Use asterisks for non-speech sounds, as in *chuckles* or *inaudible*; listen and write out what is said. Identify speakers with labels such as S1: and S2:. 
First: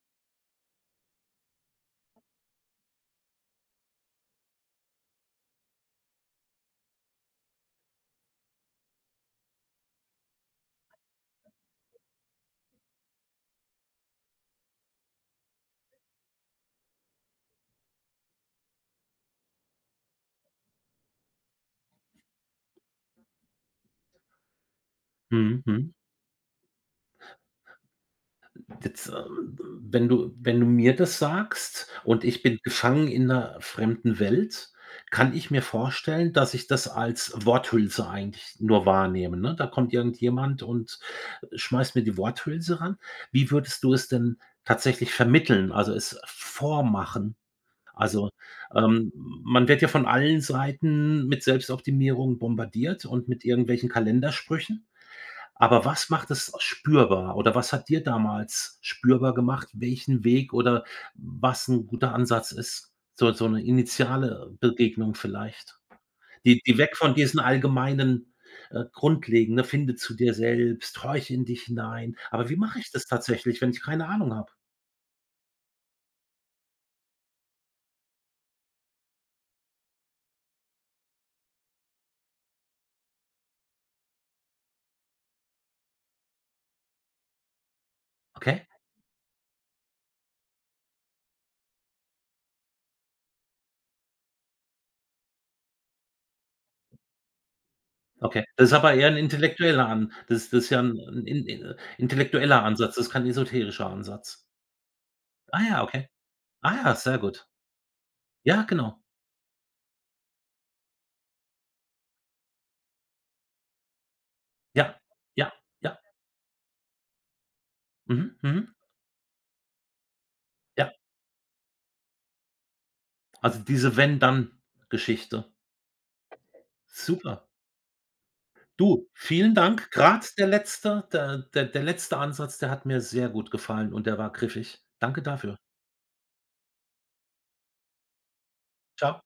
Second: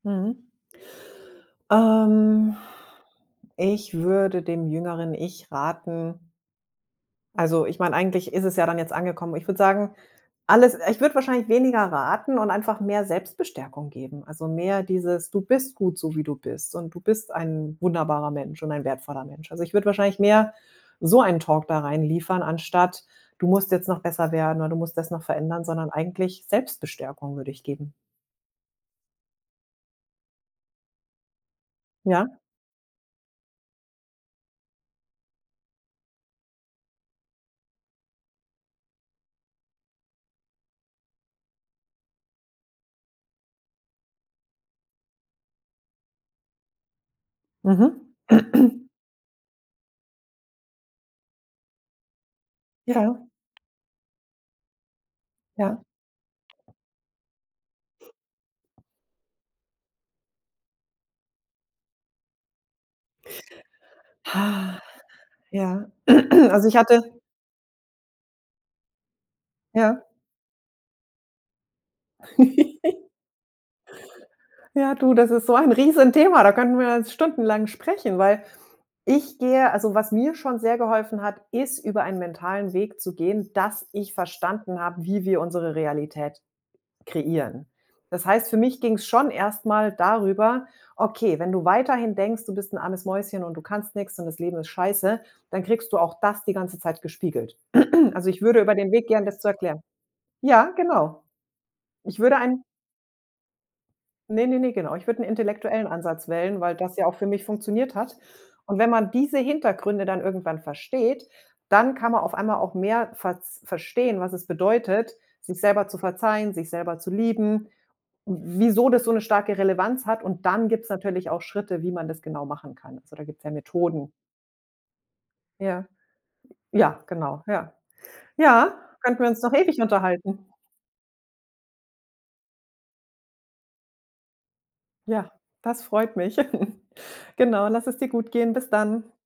S1: Mhm. Ähm. Ich würde dem jüngeren Ich raten Also, ich meine, eigentlich ist es ja dann jetzt angekommen. Ich würde sagen, alles ich würde wahrscheinlich weniger raten und einfach mehr Selbstbestärkung geben. Also, mehr dieses: „Du bist gut, so wie du bist, und du bist ein wunderbarer Mensch und ein wertvoller Mensch.“ Also, ich würde wahrscheinlich mehr so ein Talk da reinliefern anstatt: „Du musst jetzt noch besser werden“ oder: „Du musst das noch verändern“,
S2: Mhm,
S1: sondern
S2: mhm.
S1: eigentlich Selbstbestärkung würde ich geben.
S2: D z ähm m wenn du wenn du mir das sagst und
S1: Ja?
S2: ich bin gefangen in 'ner fremden Welt, kann ich mir vorstellen, dass ich das als Worthülse eigentlich nur wahrnehme, ne? Da kommt irgendjemand und schmeißt mir die Worthülse ran. Wie würdest du es denn tatsächlich vermitteln, also, es vormachen?
S1: Mhm.
S2: Also,
S1: *clears throat*
S2: ähm, man wird ja von allen Seiten mit Selbstoptimierung bombardiert
S1: Ja
S2: und mit irgendwelchen Kalendersprüchen.
S1: Ja.
S2: Aber was macht es spürbar? Oder was hat dir damals spürbar gemacht, welchen Weg oder was 'n guter Ansatz ist? So So 'ne initiale
S1: Hach,
S2: Begegnung vielleicht,
S1: ja. *clears throat*
S2: die
S1: Also, ich
S2: die weg
S1: hatte
S2: von diesen allgemeinen, äh grundlegendne: „Finde
S1: Ja.
S2: zu dir selbst. Horche in dich hinein“. Aber wie mache ich das
S1: *giggles*
S2: tatsächlich, wenn ich keine Ahnung habe?
S1: Ja, du, das ist so ein Riesenthema, da könnten wir jetzt stundenlang sprechen, weil ich gehe also, was mir schon sehr geholfen hat, ist, über einen mentalen Weg zu gehen, dass ich verstanden habe, wie wir unsere Realität kreieren. Das heißt, für
S2: Okay.
S1: mich ging's schon erst mal darüber: „Okay, wenn du weiterhin denkst, du bist 'n armes Mäuschen und du kannst nix und das Leben ist scheiße“, dann kriegst du auch das die ganze Zeit gespiegelt. *clears throat* Also, ich
S2: Okay,
S1: würde
S2: das ist
S1: über den
S2: aber eher
S1: Weg
S2: 'n
S1: gehen das zu erklären.
S2: intellektueller An das das ist
S1: Ja,
S2: ja
S1: genau.
S2: 'n in in
S1: Ich würde
S2: intellektueller
S1: einen
S2: Ansatz, das kein esoterischer Ansatz.
S1: Ne, ne, ne, genau. Ich würde 'n
S2: Ah ja,
S1: intellektuellen
S2: okay.
S1: Ansatz wählen, weil
S2: Ah
S1: das
S2: ja,
S1: ja auch
S2: sehr
S1: für mich
S2: gut.
S1: funktioniert hat.
S2: Ja,
S1: Und wenn
S2: genau.
S1: man diese Hintergründe dann irgendwann versteht, dann kann man auf einmal auch mehr verz verstehen, was es
S2: Ja,
S1: bedeutet,
S2: ja,
S1: sich selber zu
S2: ja.
S1: verzeihen, sich selber zu lieben,
S2: Mhm,
S1: w
S2: mhm.
S1: wieso das so 'ne starke Relevanz hat. Und dann gibt es
S2: Ja.
S1: natürlich auch Schritte, wie man das genau machen kann. Also, da gibt's ja
S2: Also, diese
S1: Methoden.
S2: Wenn-Dann-Geschichte.
S1: Ja. Ja, genau.
S2: Super.
S1: Ja. Ja,
S2: Du,
S1: könnten wir uns noch
S2: vielen
S1: ewig
S2: Dank. Gerade
S1: unterhalten.
S2: der letzte der der der letzte Ansatz, der hat mir sehr gut gefallen und der war griffig. Danke
S1: Ja,
S2: dafür.
S1: das freut mich. *chuckles* Genau, lass es dir gut gehen. Bis dann.
S2: Tschau.